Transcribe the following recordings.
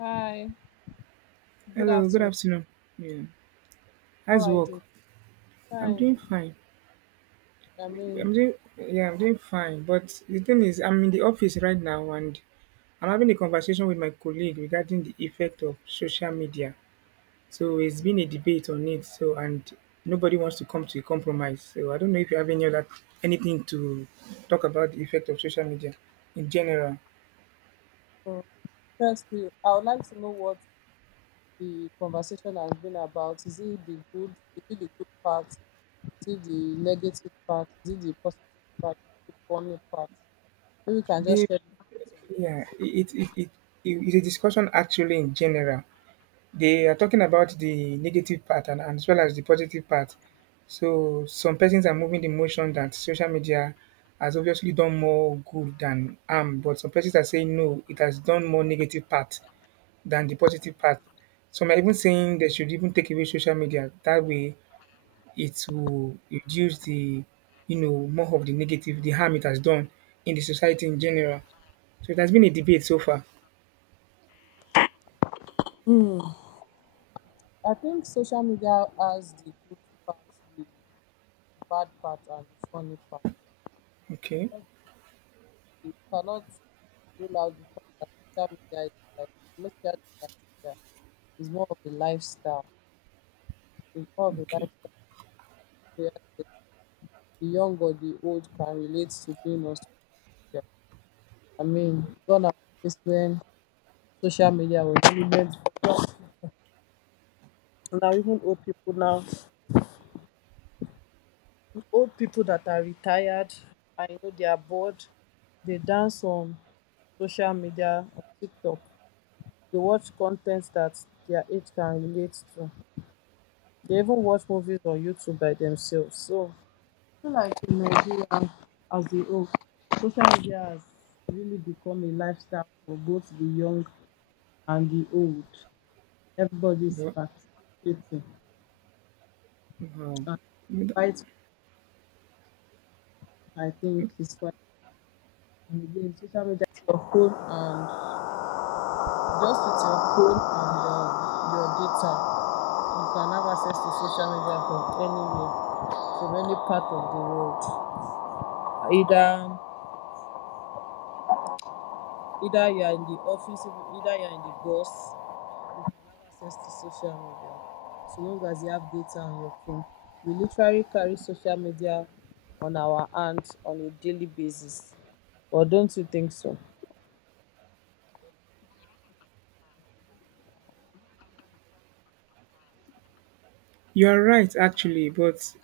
Hi, good Hello, good afternoon. afternoon. Yeah. How How's are you work? doing? I'm doing Fine. fine. I mean, I'm doing yeah, I'm doing fine. But the thing is I'm in the office right now and I'm having a conversation with my colleague regarding the effect of social media. So it's been a debate on it. So and nobody wants to come to a compromise. So I don't know if you have any other anything to talk about the effect of social media in general. uh, Firstly, I would like to know what the conversation has been about. Is it the good? Is it the good part? Is it the negative part? Is it the positive part? Is it the funny part? Maybe you can They just share the yeah, thoughts It is a discussion actually in general. They are talking about the negative part and as well as the positive part. So some persons are moving the motion that social media has obviously done more good than harm, but some persons are saying no, it has done more negative part than the positive part. Some are even saying they should even take away social media. That way it will reduce the more of the negative, the harm it has done in the society in general. So it has been a debate so far. on that. Hmm. I think social media has the good part, the bad part, and the funny part. Okay. Not the- You cannot rule out the fact that social media is like most especially in Nigeria. It's more of a lifestyle. It's more of a lifestyle Okay. where the young or the old can relate to being on social media. I mean, gone are the days when social media was really meant for young. Now even old people now, old people that are retired, I know they are bored. They dance on social media on TikTok. They watch content that their age can relate to. They even watch movies on YouTube by themselves. So feel like in Nigeria as a whole, social media has really become a lifestyle for both the young and the old. Everybody's Well, participating. wow. And quite, I think, is quite. And again, social media is your phone, and just with your phone and your data, you can have access to social media from anywhere, from any part of the world. Either either you are in the office, either you are in the bus, you can have access to social media so long as you have data on your phone. We literally carry social media on our hands on a daily basis. Or don't you think so? You are right, actually, but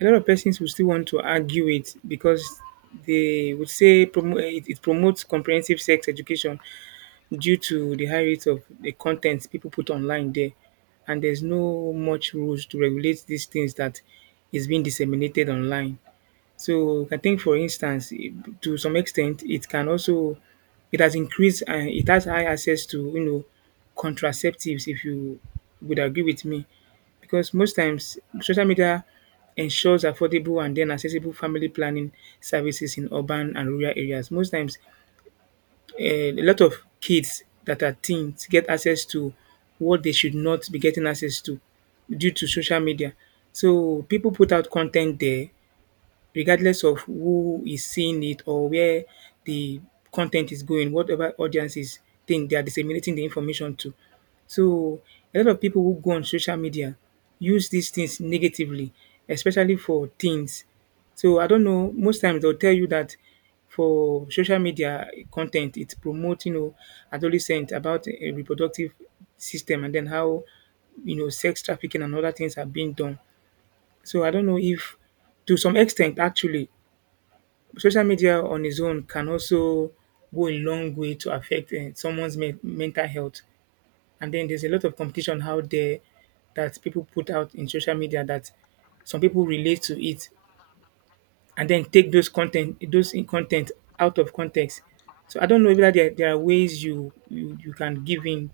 a lot of persons will still want to argue it because they would say it, it promotes comprehensive sex education due to the high rate of the content people put online there, and there's no much rules to regulate these things that is being disseminated online. So I think, for instance, to some extent, it can also it has increased and it has high access to contraceptives. If you would agree with me, because most times social media ensures affordable and then accessible family planning services in urban and rural areas. Most times, a lot of kids that are teens get access to what they should not be getting access to due to social media. So people put out content there regardless of who is seeing it or where the content is going, whatever audiences think they are disseminating the information to. So a lot of people who go on social media use these things negatively, especially for teens. So I don't know, most times they'll tell you that for social media content, it's promoting adolescent about a reproductive system and then how sex trafficking and other things are being done. So I don't know if to some extent actually social media on its own can also go a long way to affect someone's mental health. And then there's a lot of competition out there that people put out in social media that some people relate to it and then take those content, those in content out of context. So I don't know whether there are ways you you can give in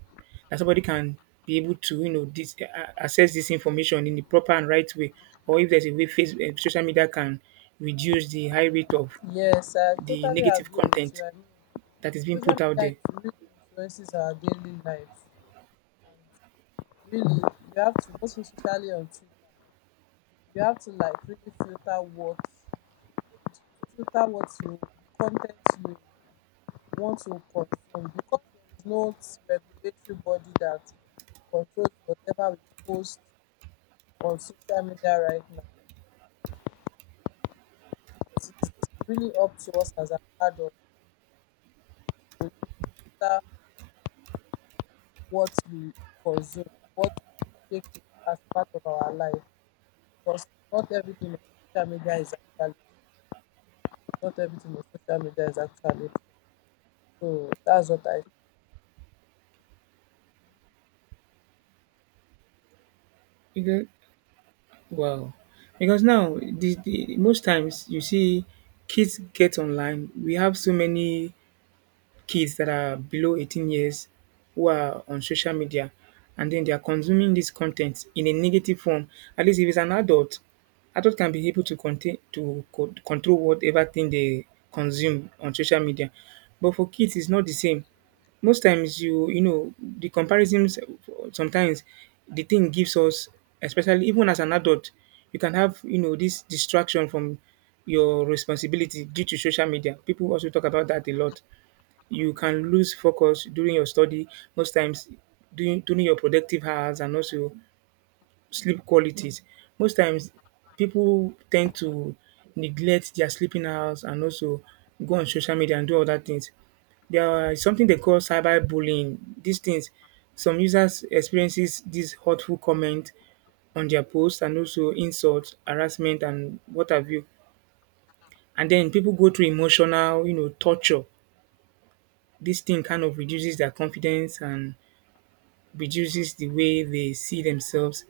that somebody can be able to this, access this information in the proper and right way, or if there's a way social media can reduce the high rate of Yes, I the totally negative agree with you. content I mean, that is being put out there. Really influences our daily life. And really, you have to, most especially on Twitter, you have to like really filter what you, the content you want to consume, because there is no regulatory body that controls whatever we post on social media right now. It is really up to us as an adult to really filter what we consume, what we take as part of our life, because not everything on social media is actually true. Not everything on social media is actually true. So that's what I. Because, well, because now the most times you see kids get online. We have so many kids that are below 18 years who are on social media and then they are consuming this content in a negative form. At least if it's an adult, adult can be able to control whatever thing they consume on social media. But for kids, it's not the same. Most times, you know the comparisons. Sometimes the thing gives us, especially even as an adult, you can have this distraction from your responsibility due to social media. People also talk about that a lot. You can lose focus during your study most times during your productive hours and also sleep qualities. Most times people tend to neglect their sleeping hours and also go on social media and do other things. There are something they call cyber bullying. These things, some users experiences these hurtful comment on their posts and also insults, harassment and what have you. And then people go through emotional, torture. This thing kind of reduces their confidence and reduces the way they see themselves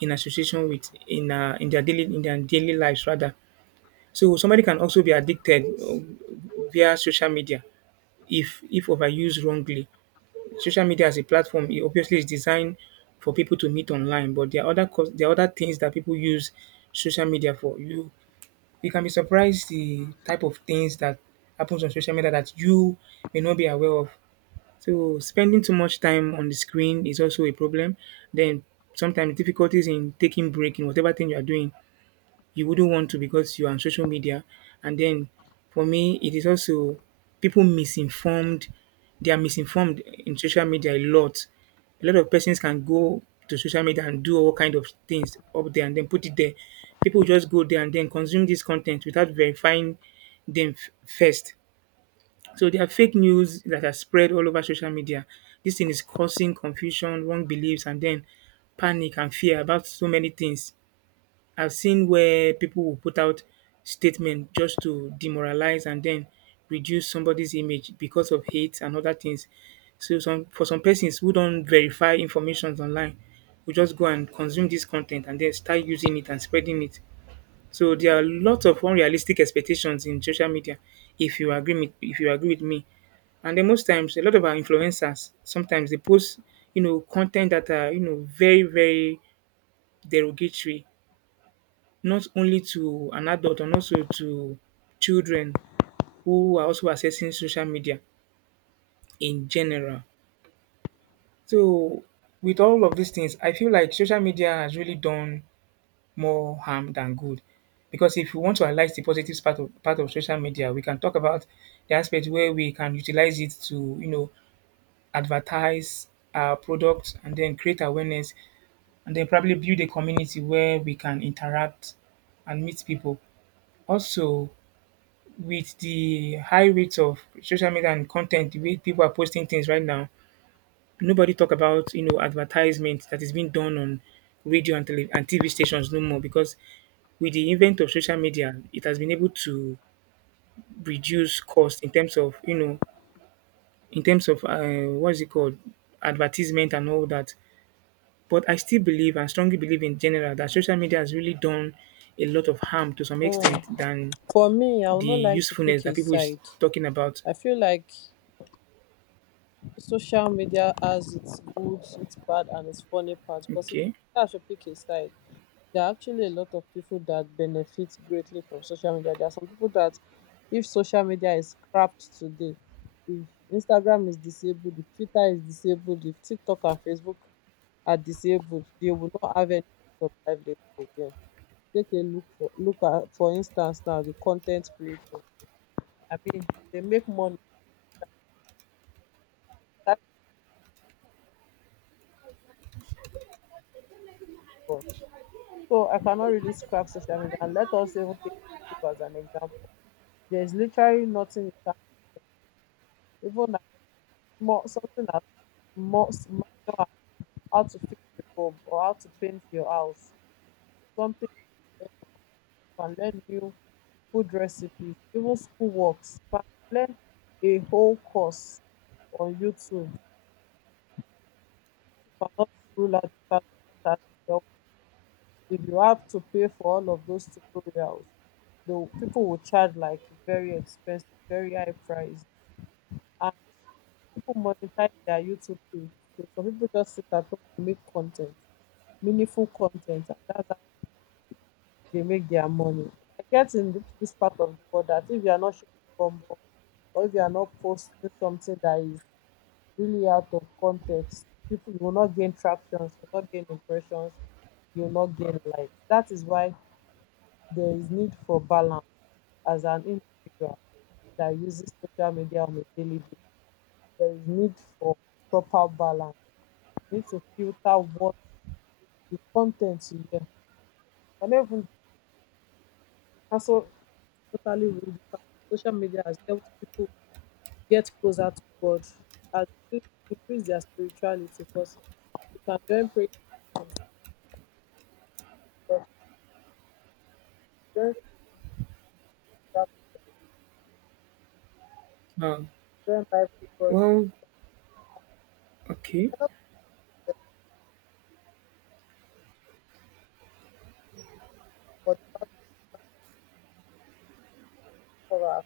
in association with in their daily lives rather. So somebody can also be addicted via social media if overused wrongly. Social media as a platform, it obviously is designed for people to meet online, but there are there are other things that people use social media for. You can be surprised the type of things that happens on social media that you may not be aware of. So spending too much time on the screen is also a problem. Then sometimes difficulties in taking break in whatever thing you are doing, you wouldn't want to because you are on social media. And then for me, it is also people misinformed. They are misinformed in social media a lot. A lot of persons can go to social media and do all kind of things up there and then put it there. People just go there and then consume this content without verifying them first. So there are fake news that are spread all over social media. This thing is causing confusion, wrong beliefs, and then panic and fear about so many things. I've seen where people will put out statements just to demoralize and then reduce somebody's image because of hate and other things. So some for some persons who don't verify information online, will just go and consume this content and then start using it and spreading it. So there are lots of unrealistic expectations in social media. If you agree with me, and then most times, a lot of our influencers sometimes they post, content that are very derogatory, not only to an adult and also to children who are also accessing social media in general. So with all of these things, I feel like social media has really done more harm than good. Because if we want to analyze the positive part of social media, we can talk about the aspect where we can utilize it to, you know, advertise our products and then create awareness and then probably build a community where we can interact and meet people. Also, with the high rates of social media and content, the way people are posting things right now, nobody talk about advertisement that is being done on and TV stations no more because with the event of social media, it has been able to reduce cost in terms of in terms of what is it called, advertisement and all that. But I still believe and strongly believe in general that social media has really done a lot of harm to some Mm. extent than For me, I would the not like to usefulness pick a that people is side. talking about. I feel like social media has its good, its bad, and its funny parts. Because if Okay. I should pick a side, there are actually a lot of people that benefit greatly from social media. There are some people that, if social media is scrapped today, if Instagram is disabled, if Twitter is disabled, if TikTok and Facebook are disabled, they will not have any sort of livelihood again. Take a look for Look at, for instance, now the content creators. I mean, they make money. So I cannot really scrap social media. And let us even take YouTube as an example. There's literally nothing you can do. Even as more something as more minor as how to fix a bulb or how to paint your house. Something you can learn new food recipes, even school works. You can learn a whole course on YouTube. You cannot rule out the fact that that has been helpful. If you have to pay for all of those tutorials, the people will charge like very expensive, very high price. And people monetize their YouTube page. So some people just sit at home and make content, meaningful content, and that's how they make their money. I get in this part of the world that if you are not shaking bumble or if you are not posting something that is really out of context, people you will not gain tractions, you will not gain impressions, you will not gain likes. That is why there is need for balance as an individual that uses social media on a daily basis. There is need for proper balance. You need to filter what the content you hear. I even also totally with the fact that social media has helped people get closer to God, has increased their spirituality because you can join prayer, talk, Wow. join program, join Bible study for Well, okay. the four.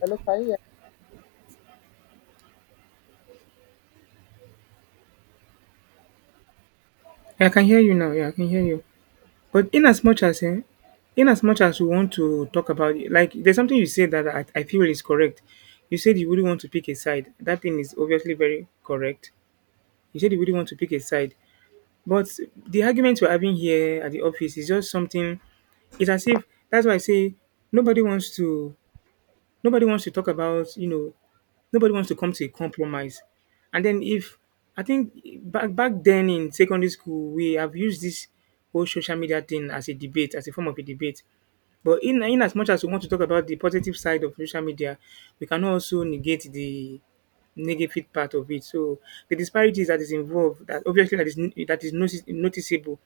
Hello, can you hear me? Yeah, I can hear you now. Yeah, I can hear you. But in as much as we want to talk about it, like there's something you said that I feel is correct. You said you wouldn't want to pick a side. That thing is obviously very correct. You said you wouldn't want to pick a side. But the argument we're having here at the office is just something. It's as if that's why I say nobody wants to nobody wants to talk about nobody wants to come to a compromise. And then if I think back then in secondary school we have used this whole social media thing as a debate as a form of a debate. But in as much as we want to talk about the positive side of social media, we cannot also negate the negative part of it. So the disparities that is involved, that obviously that is noticeable,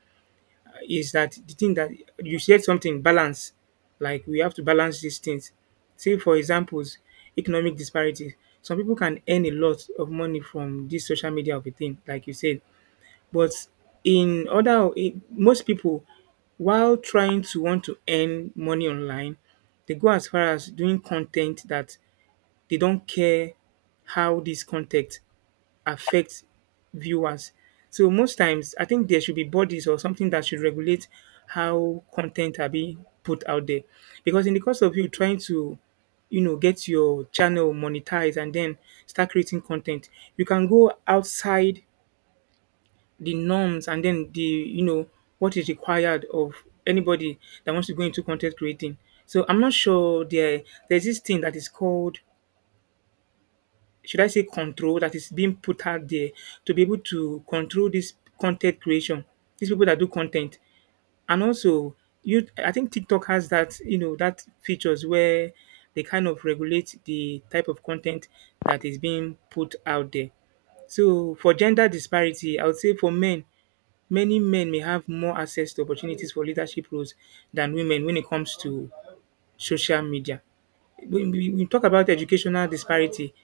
is that the thing that you said something balance, like we have to balance these things. Say, for examples, economic disparities. Some people can earn a lot of money from this social media of a thing, like you said. But in most people, while trying to want to earn money online, they go as far as doing content that they don't care how this content affect viewers. So most times, I think there should be bodies or something that should regulate how content are being put out there, because in the course of you trying to, you know, get your channel monetized and then start creating content, you can go outside the norms and then the what is required of anybody that wants to go into content creating. So I'm not sure there's this thing that is called, should I say, control that is being put out there to be able to control this content creation, these people that do content. And also you I think TikTok has that features where they kind of regulate the type of content that is being put out there. So for gender disparity, I would say for men, many men may have more access to opportunities for leadership roles than women when it comes to social media. When we talk about educational disparity,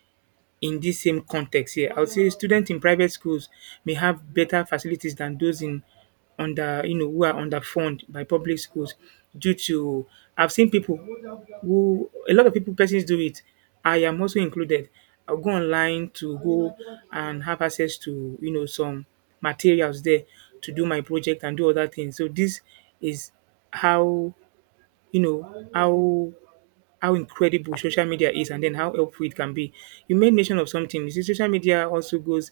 in this same context here, I would say students in private schools may have better facilities than those in under you know who are underfunded by public schools due to I've seen people who a lot of people persons do it. I am also included. I'll go online to go and have access to some materials there to do my project and do other things. So this is how you know how how incredible social media is and then how helpful it can be. You made mention of something. You see, social media also goes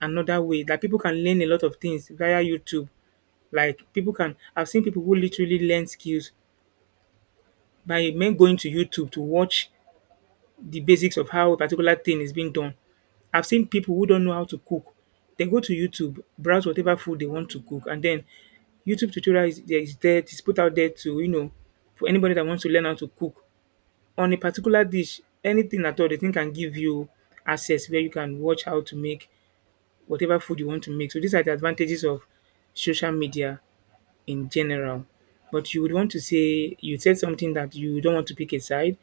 another way. Like people can learn a lot of things via YouTube. Like people can, I've seen people who literally learn skills by men going to YouTube to watch the basics of how a particular thing is being done. I've seen people who don't know how to cook. They go to YouTube, browse whatever food they want to cook, and then YouTube tutorial it's put out there to for anybody that wants to learn how to cook on a particular dish, anything at all the thing can give you access where you can watch how to make whatever food you want to make. So these are the advantages of social media in general. But you would want to say you said something that you don't want to pick a side.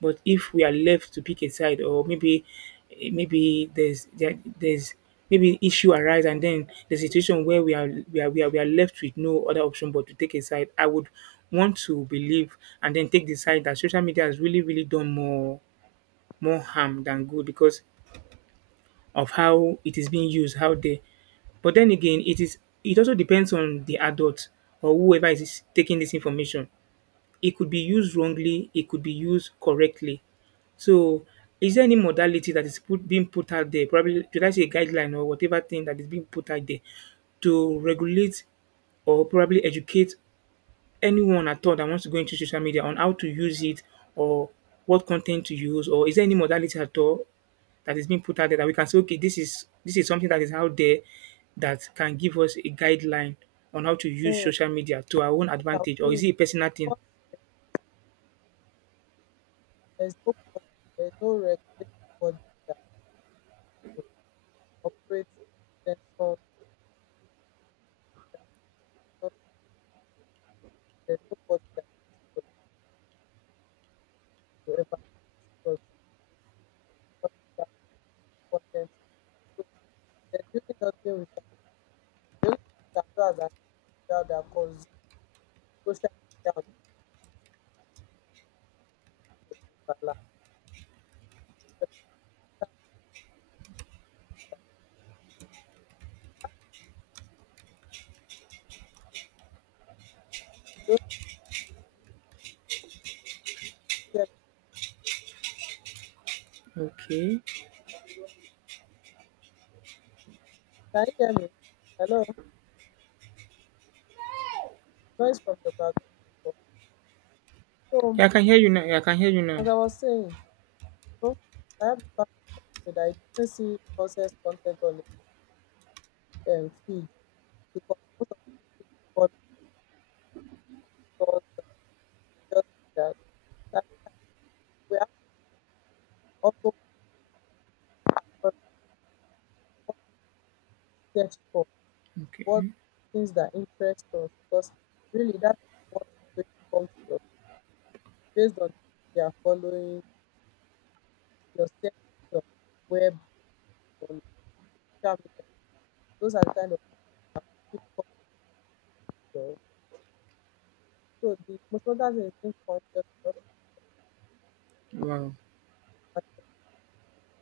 But if we are left to pick a side, or maybe maybe there's there, there's maybe issue arise and then the situation where we are left with no other option but to take a side, I would want to believe and then take the side that social media has really done more harm than good because of how it is being used out there. But then again, it also depends on the adult or whoever is taking this information. It could be used wrongly, it could be used correctly. So, is there any modality that being put out there? Probably, should I say guideline or whatever thing that is being put out there to regulate or probably educate anyone at all that wants to go into social media on how to use it or what content to use, or is there any modality at all that is being put out there that we can say, okay, this is something that is out there that can give us a guideline on how to Hmm. use What social media to our own I will advantage, say or is is it a personal thing? that there's no body, there's no regulatory body that, you know, operates and censors posts on social media. Like, why not post on social media? There's no body that you have to connect to, evaluate it, or to give you quality assurance of the content you put. So there's really nothing we can. The only thing we can do as an individual that consumes social media on a daily basis is that make sure there is a balance. So that we can, don't you hear me? Okay. Can you hear me? Hello? Noise from your background before. So Yeah, I can hear you now. Yeah, I can hear you now. as I was saying, no, I have a pastor that told me that he doesn't see nonsense content on his feed because most of the people is following pastors and religious leaders. So I feel like we have to be also more research for what are Okay. the things that interest us, because really that is what is going to come to you based on the people you are following, your searches on web, on social media. Those are the kind of things that will keep coming. So the most important thing is being conscious and Wow. also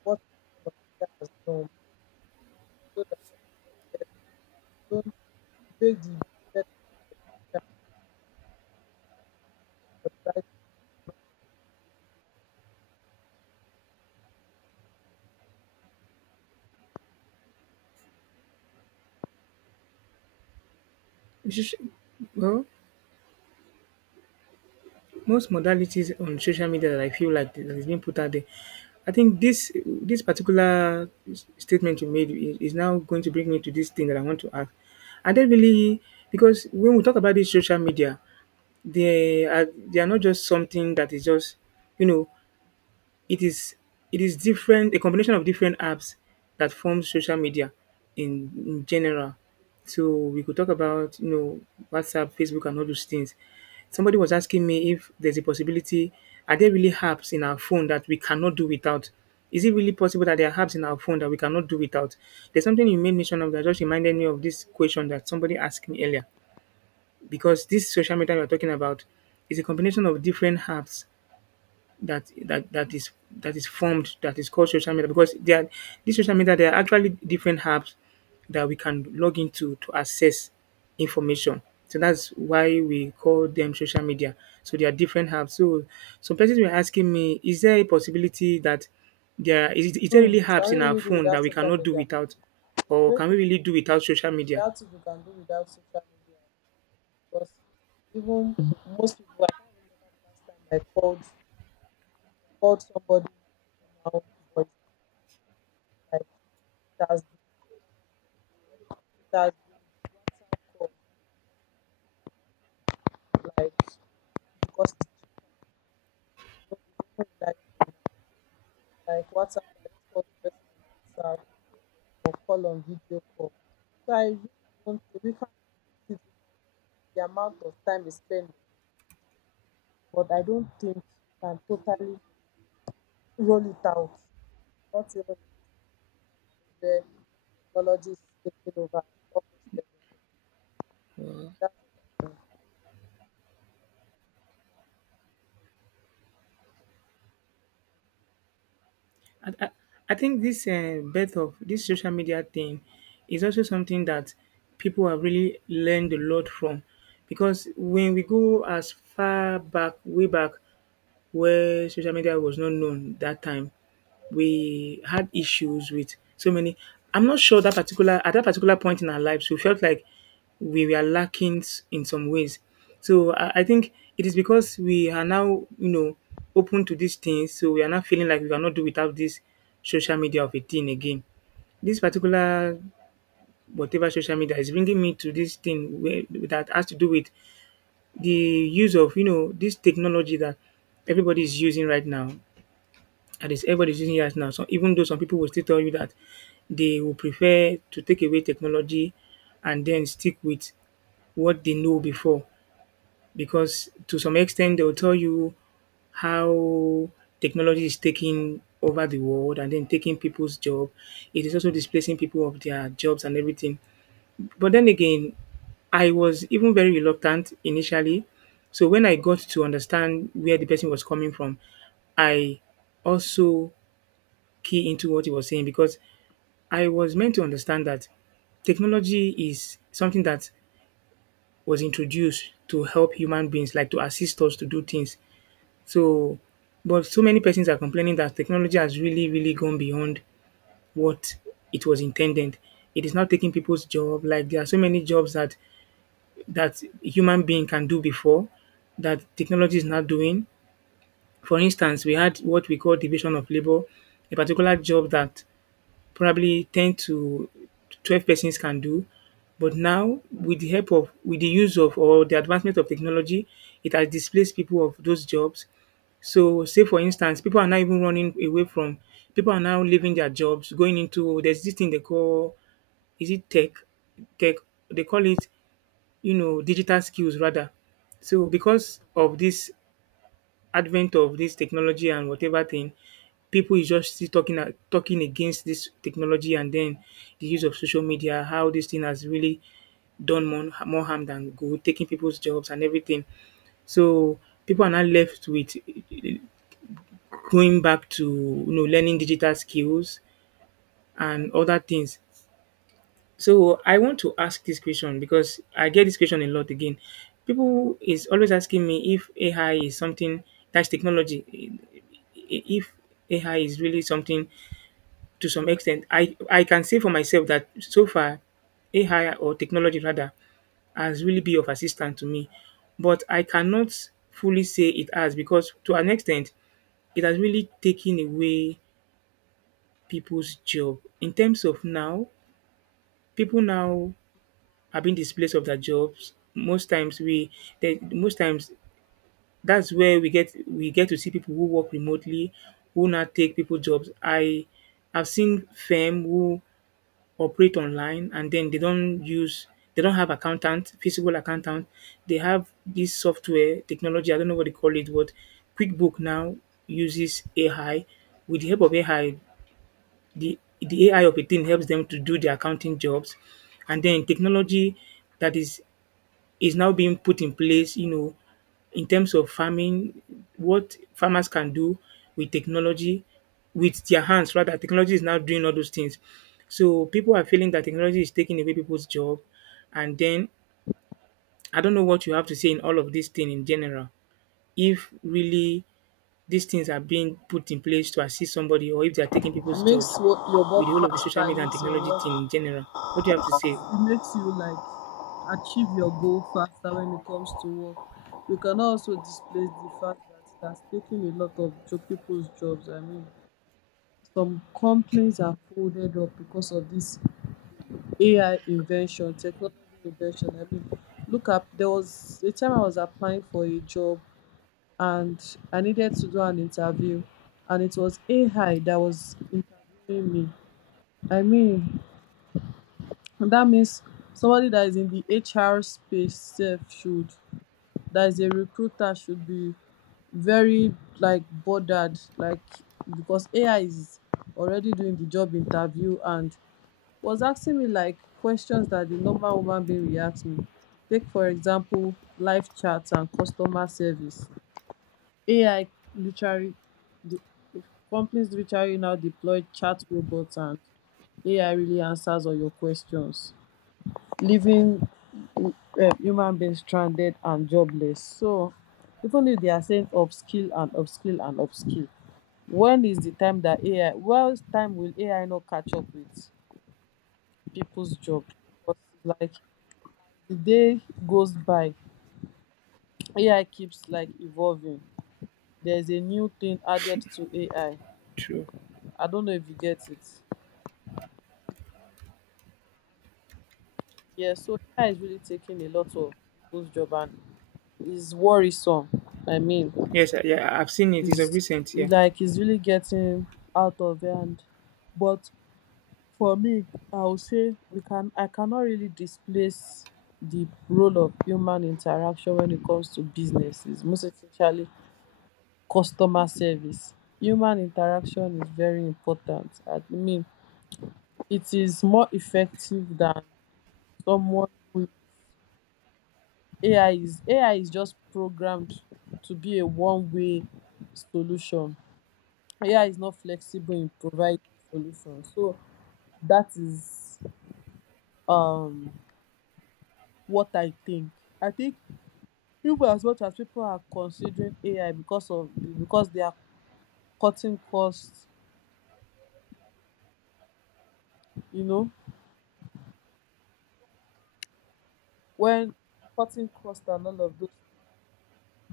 what people consider as norm, so that they don't make the better use of social media for the right reason. It's just- well Most modalities on social media that I feel like that is being put out there, I think this particular statement you made is now going to bring me to this thing that I want to ask. I don't really, because when we talk about this social media, they are not just something that is just you know it is different a combination of different apps that forms social media in general. So we could talk about WhatsApp, Facebook, and all those things. Somebody was asking me if there's a possibility. Are there really apps in our phone that we cannot do without? Is it really possible that there are apps in our phone that we cannot do without? There's something you made mention of that just reminded me of this question that somebody asked me earlier. Because this social media we're talking about is a combination of different apps that that that is that is formed that is called social media because they are this social media there are actually different apps that we can log into to access information. So that's why we call them social media. So there are different apps. So some persons were asking me, is there a possibility that is there Hmm, really can apps we in our really do phone that without we social cannot do media? without, With the or way can we things really are do without going now, social I media? doubt if we can do without social media because even most people, I can't remember the last time I called somebody from my own voice. like it has been, it has been WhatsApp call, like, because it's cheap and, you know, it's even reliable now. Like WhatsApp, I just called the person on WhatsApp, call on video call. So I really don't think we can reduce it the amount of time we spend on it, but I don't think we can totally roll it out. Not even in this time and age where technology is taking over almost everything. That's what I think. I, I, I think this birth of this social media thing is also something that people have really learned a lot from, because when we go as far back, way back, where social media was not known that time, we had issues with so many. I'm not sure that particular at that particular point in our lives, we felt like we were lacking in some ways. So I think it is because we are now, you know, open to these things. So we are not feeling like we cannot do without this social media of a thing again. This particular whatever social media is bringing me to this thing where, that has to do with the use of this technology that everybody is using right now, and it's everybody's using AI now. So even though some people will still tell you that they will prefer to take away technology and then stick with what they know before, because to some extent they will tell you how technology is taking over the world and then taking people's job. It is also displacing people of their jobs and everything. But then again, I was even very reluctant initially. So when I got to understand where the person was coming from, I also key into what he was saying because I was meant to understand that technology is something that was introduced to help human beings, like to assist us to do things. So, but so many persons are complaining that technology has really gone beyond what it was intended. It is now taking people's job. Like there are so many jobs that human being can do before that technology is not doing. For instance, we had what we call division of labor, a particular job that probably 10 to 12 persons can do. But now, with the use of or the advancement of technology, it has displaced people of those jobs. So, say for instance, people are now even running away from, people are now leaving their jobs, going into, oh, there's this thing they call, is it tech? Tech, they call it, you know, digital skills rather. So, because of this advent of this technology and whatever thing, people is just still talking talking against this technology and then the use of social media, how this thing has really done more harm than good, taking people's jobs and everything. So people are now left with going back to learning digital skills and other things. So I want to ask this question because I get this question a lot again. People is always asking me if AI is something that's technology. If AI is really something to some extent, I can say for myself that so far AI or technology rather has really been of assistance to me, but I cannot fully say it has, because to an extent it has really taken away people's job in terms of now people now have been displaced of their jobs. Most times that's where we get to see people who work remotely who now take people jobs. I have seen firm who operate online and then they don't have accountant, physical accountant. They have this software technology, I don't know what they call it, but QuickBook now uses AI. With the help of AI, the AI of a thing helps them to do their accounting jobs. And then technology that is now being put in place, you know, in terms of farming, what farmers can do with technology, with their hands rather. Technology is now doing all those things. So people are feeling that technology is taking away people's job. And then I don't know what you have to say in all of this thing in general. If really these things are being put in place to assist somebody or if they are taking It people's makes jobs wo- your work with the whole of the faster. social It media and makes your technology thing work. in general. What do you have to say? It makes you like achieve your goal faster when it comes to work. We can also displace the fact that it has taken a lot of people's jobs. I mean, some complaints are folded up because of this AI invention, technology invention. I mean, look up. There was a time I was applying for a job, and I needed to do an interview, and it was AI that was interviewing me. I mean, that means somebody that is in the HR space self should, that is a recruiter should be very like bothered, like, because AI is already doing the job interview and was asking me like questions that the normal woman being will ask me. Take for example live chat and customer service. AI literally The companies literally now deploy chat robots, and AI really answers all your questions, leaving human beings stranded and jobless. So even if they are saying upskill and upskill and upskill, when is the time that AI? What time will AI not catch up with people's job? Because it's like the day goes by, AI keeps like evolving. There's a new thing added to AI. I True. I don't know if you get it. Yeah, so AI is really taking a lot of people's job and is worrisome. I mean, Yes, yeah, I've seen it. It's a is recent, yeah. like it's really getting out of hand. But for me, I would say we can I cannot really displace the role of human interaction when it comes to businesses, most especially customer service. Human interaction is very important. I mean, it is more effective than someone who AI is just programmed to be a one-way solution. AI is not flexible in providing solutions. So that is um what I think. I think even as much as people are considering AI because of because they are cutting costs, you know, when cutting costs and all of those,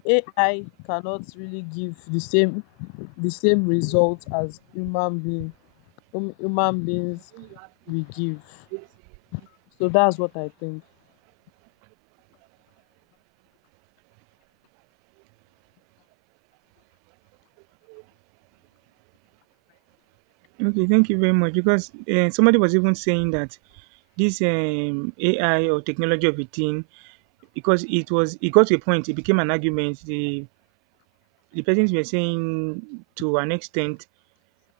AI cannot really give the same result as human being human beings we give. So that's what I think. Okay, thank you very much because, eh, somebody was even saying that this, AI or technology of a thing, because it got to a point, it became an argument. The persons were saying to an extent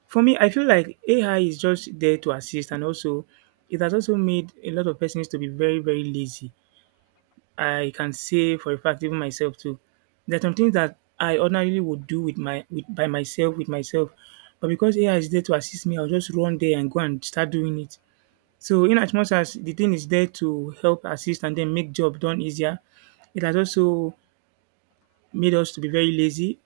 for me, I feel like AI is just there to assist, and also it has also made a lot of persons to be very, very lazy. I can say for a fact, even myself too. There are some things that I ordinarily would do with my with by myself with myself, but because AI is there to assist me, I'll just run there and go and start doing it. So in as much as the thing is there to help assist and then make job done easier, it has also made us to be very lazy.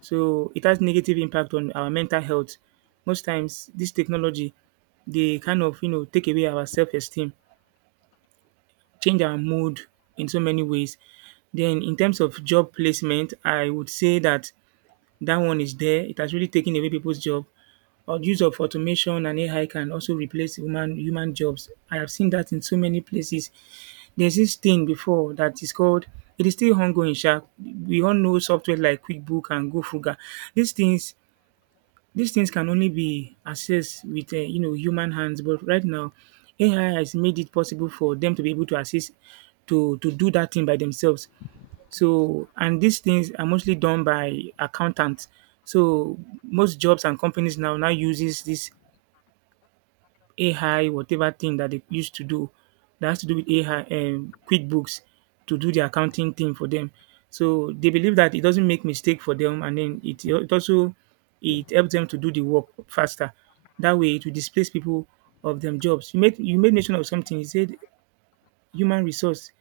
So it has negative impact on our mental health. Most times this technology, they kind of take away our self-esteem, change our mood in so many ways. Then in terms of job placement, I would say that that one is there. It has really taken away people's job. Or use of automation and AI can also replace human jobs. I have seen that in so many places. There's this thing before that is called, it is still ongoing sha. We all know software like QuickBook and GoFuga. These things these things can only be accessed with, human hands, but right now AI has made it possible for them to be able to assist to do that thing by themselves. So and these things are mostly done by accountants. So most jobs and companies now uses this AI, whatever thing that they used to do that has to do with AI and QuickBooks to do the accounting thing for them. So they believe that it doesn't make mistake for them, and then it also it helps them to do the work faster. That way it will displace people of them jobs. You made mention of something. You said human resource.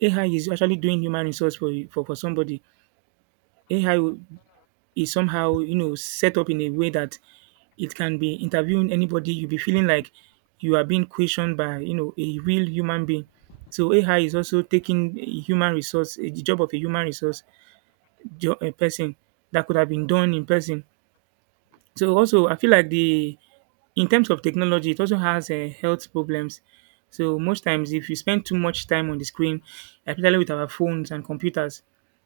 AI is actually doing human resource for somebody. AI will is somehow, set up in a way that it can be interviewing anybody. You'll be feeling like you are being questioned by, a real human being. So AI is also taking a human resource, a job of a human resource a person that could have been done in person. So also I feel like the in terms of technology, it also has health problems. So most times, if you spend too much time on the screen, especially with our phones and computers,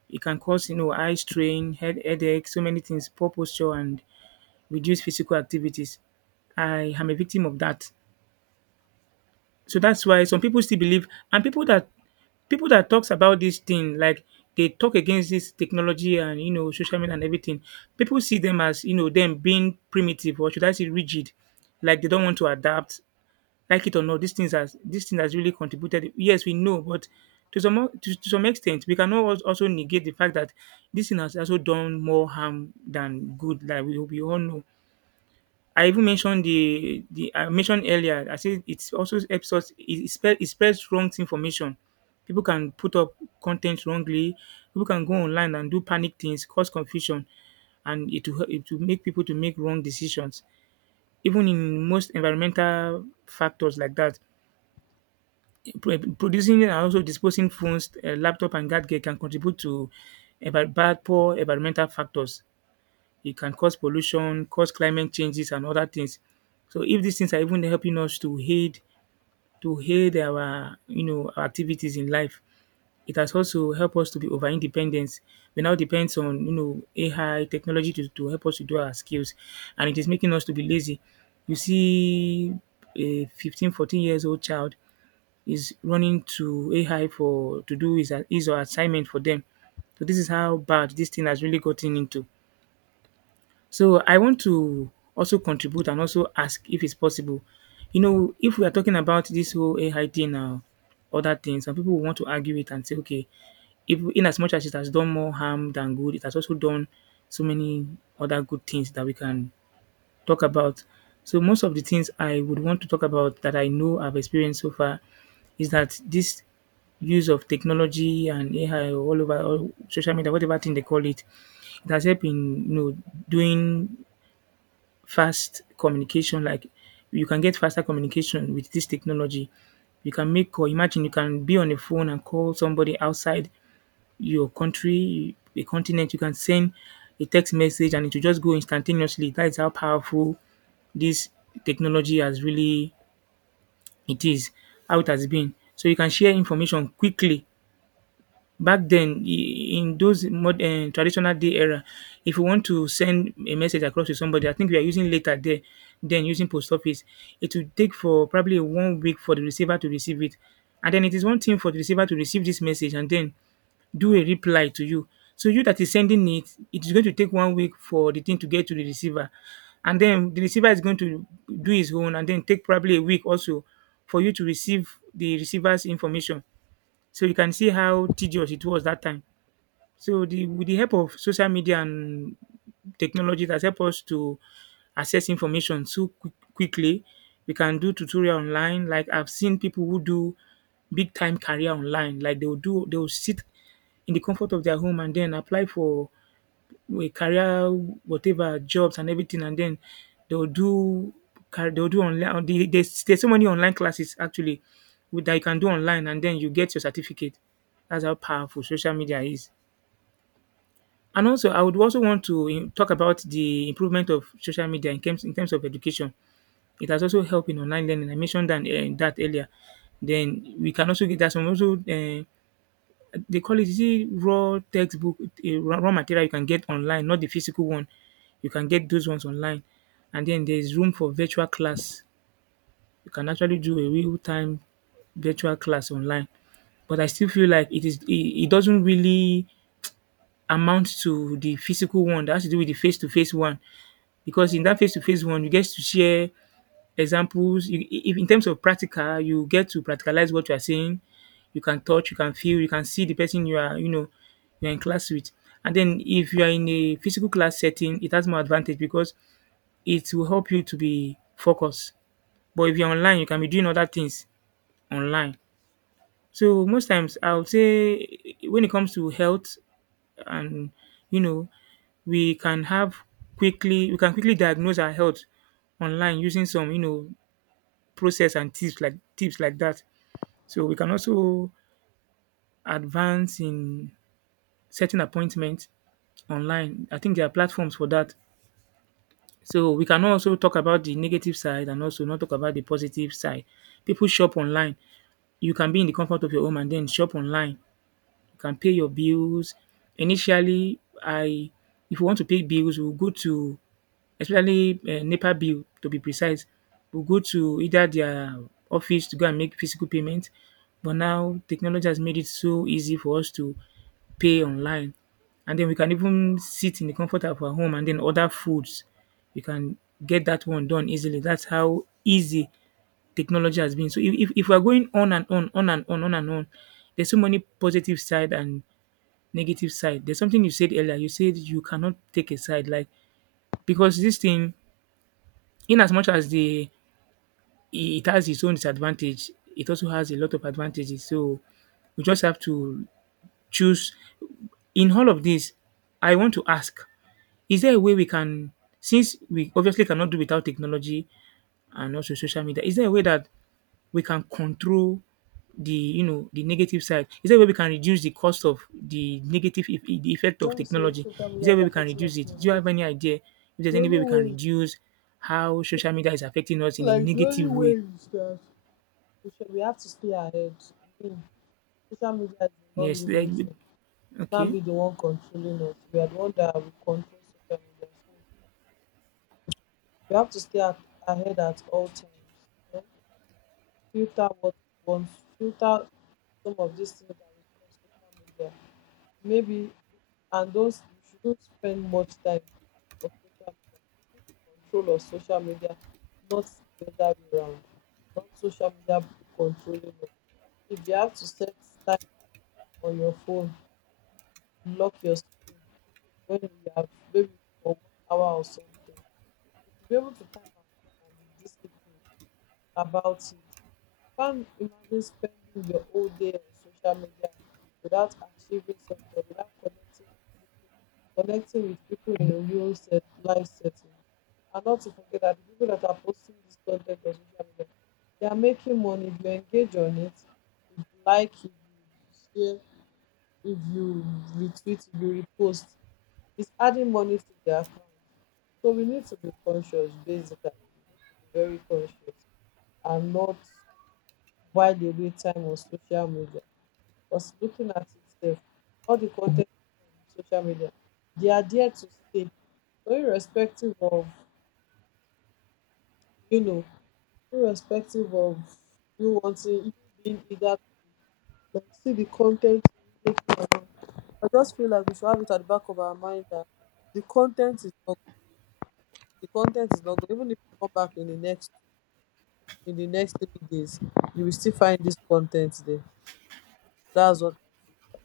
it can cause eye strain, headache, so many things, poor posture, and reduce physical activities. I am a victim of that. So that's why some people still believe, and people that talks about this thing, like they talk against this technology and social media and everything. People see them as them being primitive, or should I say rigid, like they don't want to adapt. Like it or not, these things has this thing has really contributed. Yes, we know, but to some extent, we cannot also negate the fact that this thing has also done more harm than good. Like we all know. I even mentioned the I mentioned earlier. I said it also helps us. It spreads wrong information. People can put up content wrongly. People can go online and do panic things, cause confusion, and it will make people to make wrong decisions. Even in most environmental factors like that, producing and also disposing phones, laptop, and gadget can contribute to about bad poor environmental factors. It can cause pollution, cause climate changes and other things. So if these things are even helping us to aid our our activities in life, it has also helped us to be over independent. We now depends on AI technology to help us to do our skills, and it is making us to be lazy. You see a 14 years old child is running to AI for to do his or assignment for them. So this is how bad this thing has really gotten into. So I want to also contribute and also ask if it's possible. You know, if we are talking about this whole AI thing now, other things, some people want to argue it and say, okay, if in as much as it has done more harm than good, it has also done so many other good things that we can talk about. So most of the things I would want to talk about that I know I've experienced so far is that this use of technology and AI all over all social media, whatever thing they call it, it has helped in doing fast communication, like you can get faster communication with this technology. You can make, or imagine you can be on a phone and call somebody outside your country, a continent. You can send a text message and it will just go instantaneously. That is how powerful this technology has really it is, how it has been. So you can share information quickly. Back then I in those mod traditional day era, if you want to send a message across to somebody, I think we are using letter there, then using post office, it will take for probably 1 week for the receiver to receive it. And then it is one thing for the receiver to receive this message and then do a reply to you. So you that is sending it, it is going to take 1 week for the thing to get to the receiver. And then the receiver is going to do his own and then take probably a week also for you to receive the receiver's information. So you can see how tedious it was that time. So the with the help of social media and technology that help us to access information so quickly, we can do tutorial online. Like I've seen people who do big time career online. Like they will sit in the comfort of their home and then apply for will career whatever jobs and everything, and then they'll do they'll do online there's so many online classes actually that you can do online and then you get your certificate. That's how powerful social media is. And also, I would also want to talk about the improvement of social media in terms of education. It has also helped in online learning. I mentioned that earlier. Then we can also get that some also they call it is it raw textbook, raw material you can get online, not the physical one. You can get those ones online. And then there's room for virtual class. You can actually do a real time virtual class online. But I still feel like it doesn't really amount to the physical one that has to do with the face to face one, because in that face to face one you get to share examples you if in terms of practical you get to practicalize what you are saying. You can touch, you can feel, you can see the person you are, you're in class with. And then if you are in a physical class setting, it has more advantage because it will help you to be focused. But if you're online, you can be doing other things online. So most times I would say when it comes to health and, you know, we can have quickly we can quickly diagnose our health online using some, process and tips like that. So we can also advance in setting appointments online. I think there are platforms for that. So we can also talk about the negative side and also not talk about the positive side. People shop online. You can be in the comfort of your home and then shop online. You can pay your bills. Initially, I if you want to pay bills, we'll go to especially NEPA bill to be precise, will go to either their office to go and make physical payment, but now technology has made it so easy for us to pay online. And then we can even sit in the comfort of our home and then order foods. We can get that one done easily. That's how easy technology has been. So if we're going on and on, there's so many positive side and negative side. There's something you said earlier. You said you cannot take a side, like, because this thing in as much as the it has its own disadvantage, it also has a lot of advantages. So we just have to choose. In all of this, I want to ask: Is there a way we can, since we obviously cannot do without technology and also social media, is there a way that we can control the the negative side? Is there a way we can reduce the cost of the negative the effect of When we say technology? social Is media there a is way we can affecting reduce us it? in Do a you have negative way, any idea if there's the any only way we can way reduce how social media is affecting us in a like the only negative way way? is that we should we have to stay ahead. I mean social media is a non Yes, living like with thing. It can't okay. be the one controlling us. We are the one that will control social media. So we have to ahead at all times. You know? Filter what we want Filter some of these things that we see on social media. Maybe and those you shouldn't spend much time on social media. Keep control of social media, not the other way around. Not social media controlling us. If you have to set time on your phone, lock your screen when you have maybe for 1 hour or something. You should be able to time yourself and be disciplined about it. Can't imagine spending your whole day on social media without achieving something, without connecting to people, connecting with people in a real set, life setting. And not to forget that the people that are posting this content on social media, they are making money if you engage on it, if you like, if you share, if you retweet, if you repost, it's adding money to their account. So we need to be conscious basically. We need to be very conscious and not while away time on social media because looking at itself all the content on social media, they are there to stay, so irrespective of you know irrespective of you wanting, you being eager to see the content immediately or not, I just feel like we should have it at the back of our mind that the content is not good. The content is not good. Even if you come back in the next 3 days, you will still find this content there. That's what I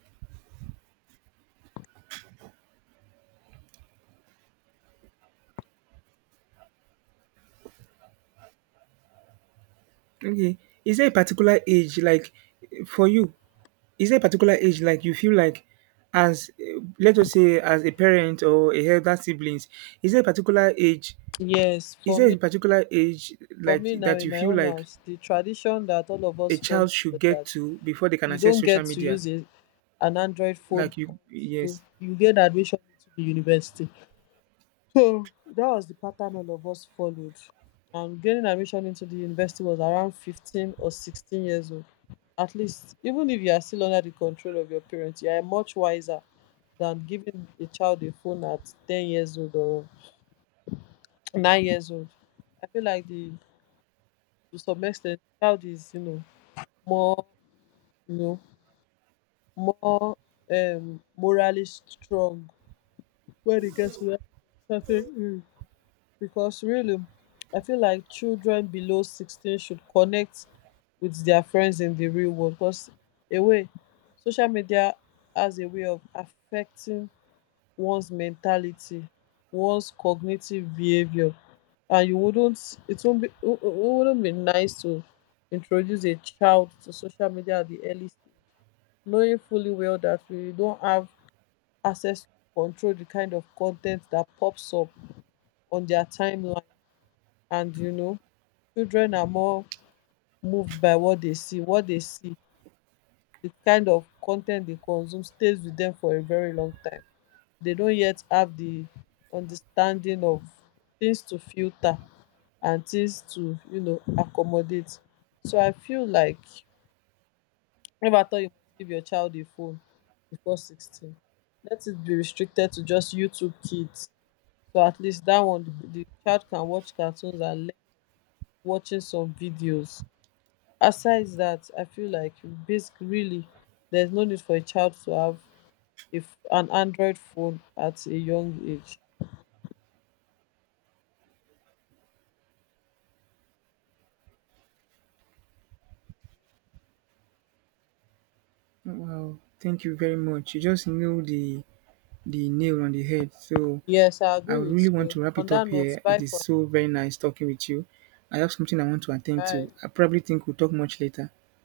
Okay. Is there a particular age like for you? Is there a particular age like you feel like, as let us say as a parent or a elder siblings, is there a particular age feel. Yes, is for there a me. particular age For like me now that in you my feel own like house, the tradition that all of a us follow child should was get that to before they can you access don't social get to media? use a, an Android phone Like you, until yes. you get admission into the university. So that was the pattern all of us followed. And getting admission into the university was around 15 or 16 years old. At least, even if you are still under the control of your parents, you are much wiser than giving a child a phone at 10 years old or 9 years old. I feel like the to some extent, child is, you know, more you know more morally strong when it gets to that certain age because really I feel like children below 16 should connect with their friends in the real world because a way, social media has a way of affecting one's mentality, one's cognitive behavior, and you wouldn't it won't be it wouldn't be nice to introduce a child to social media at the early stage, knowing fully well that we don't have access to control the kind of content that pops up on their timeline. And you know, children are more moved by what they see. What they see, the kind of content they consume stays with them for a very long time. They don't yet have the understanding of things to filter and things to, you know, accommodate. So I feel like never thought you must give your child a phone before 16. Let it be restricted to just YouTube kids so at least that one the child can watch cartoons and learn watching some videos. Aside that, I feel like basic really, there's no need for a child to have, if an Android phone at a young age. Wow. Thank you very much. You just knew the nail on the head. So Yes, I I agree would really with want you to wrap on it that up note. here. It Bye is for so very nice talking with you. I have something I want to now. attend to. Bye. I probably think we'll talk much later.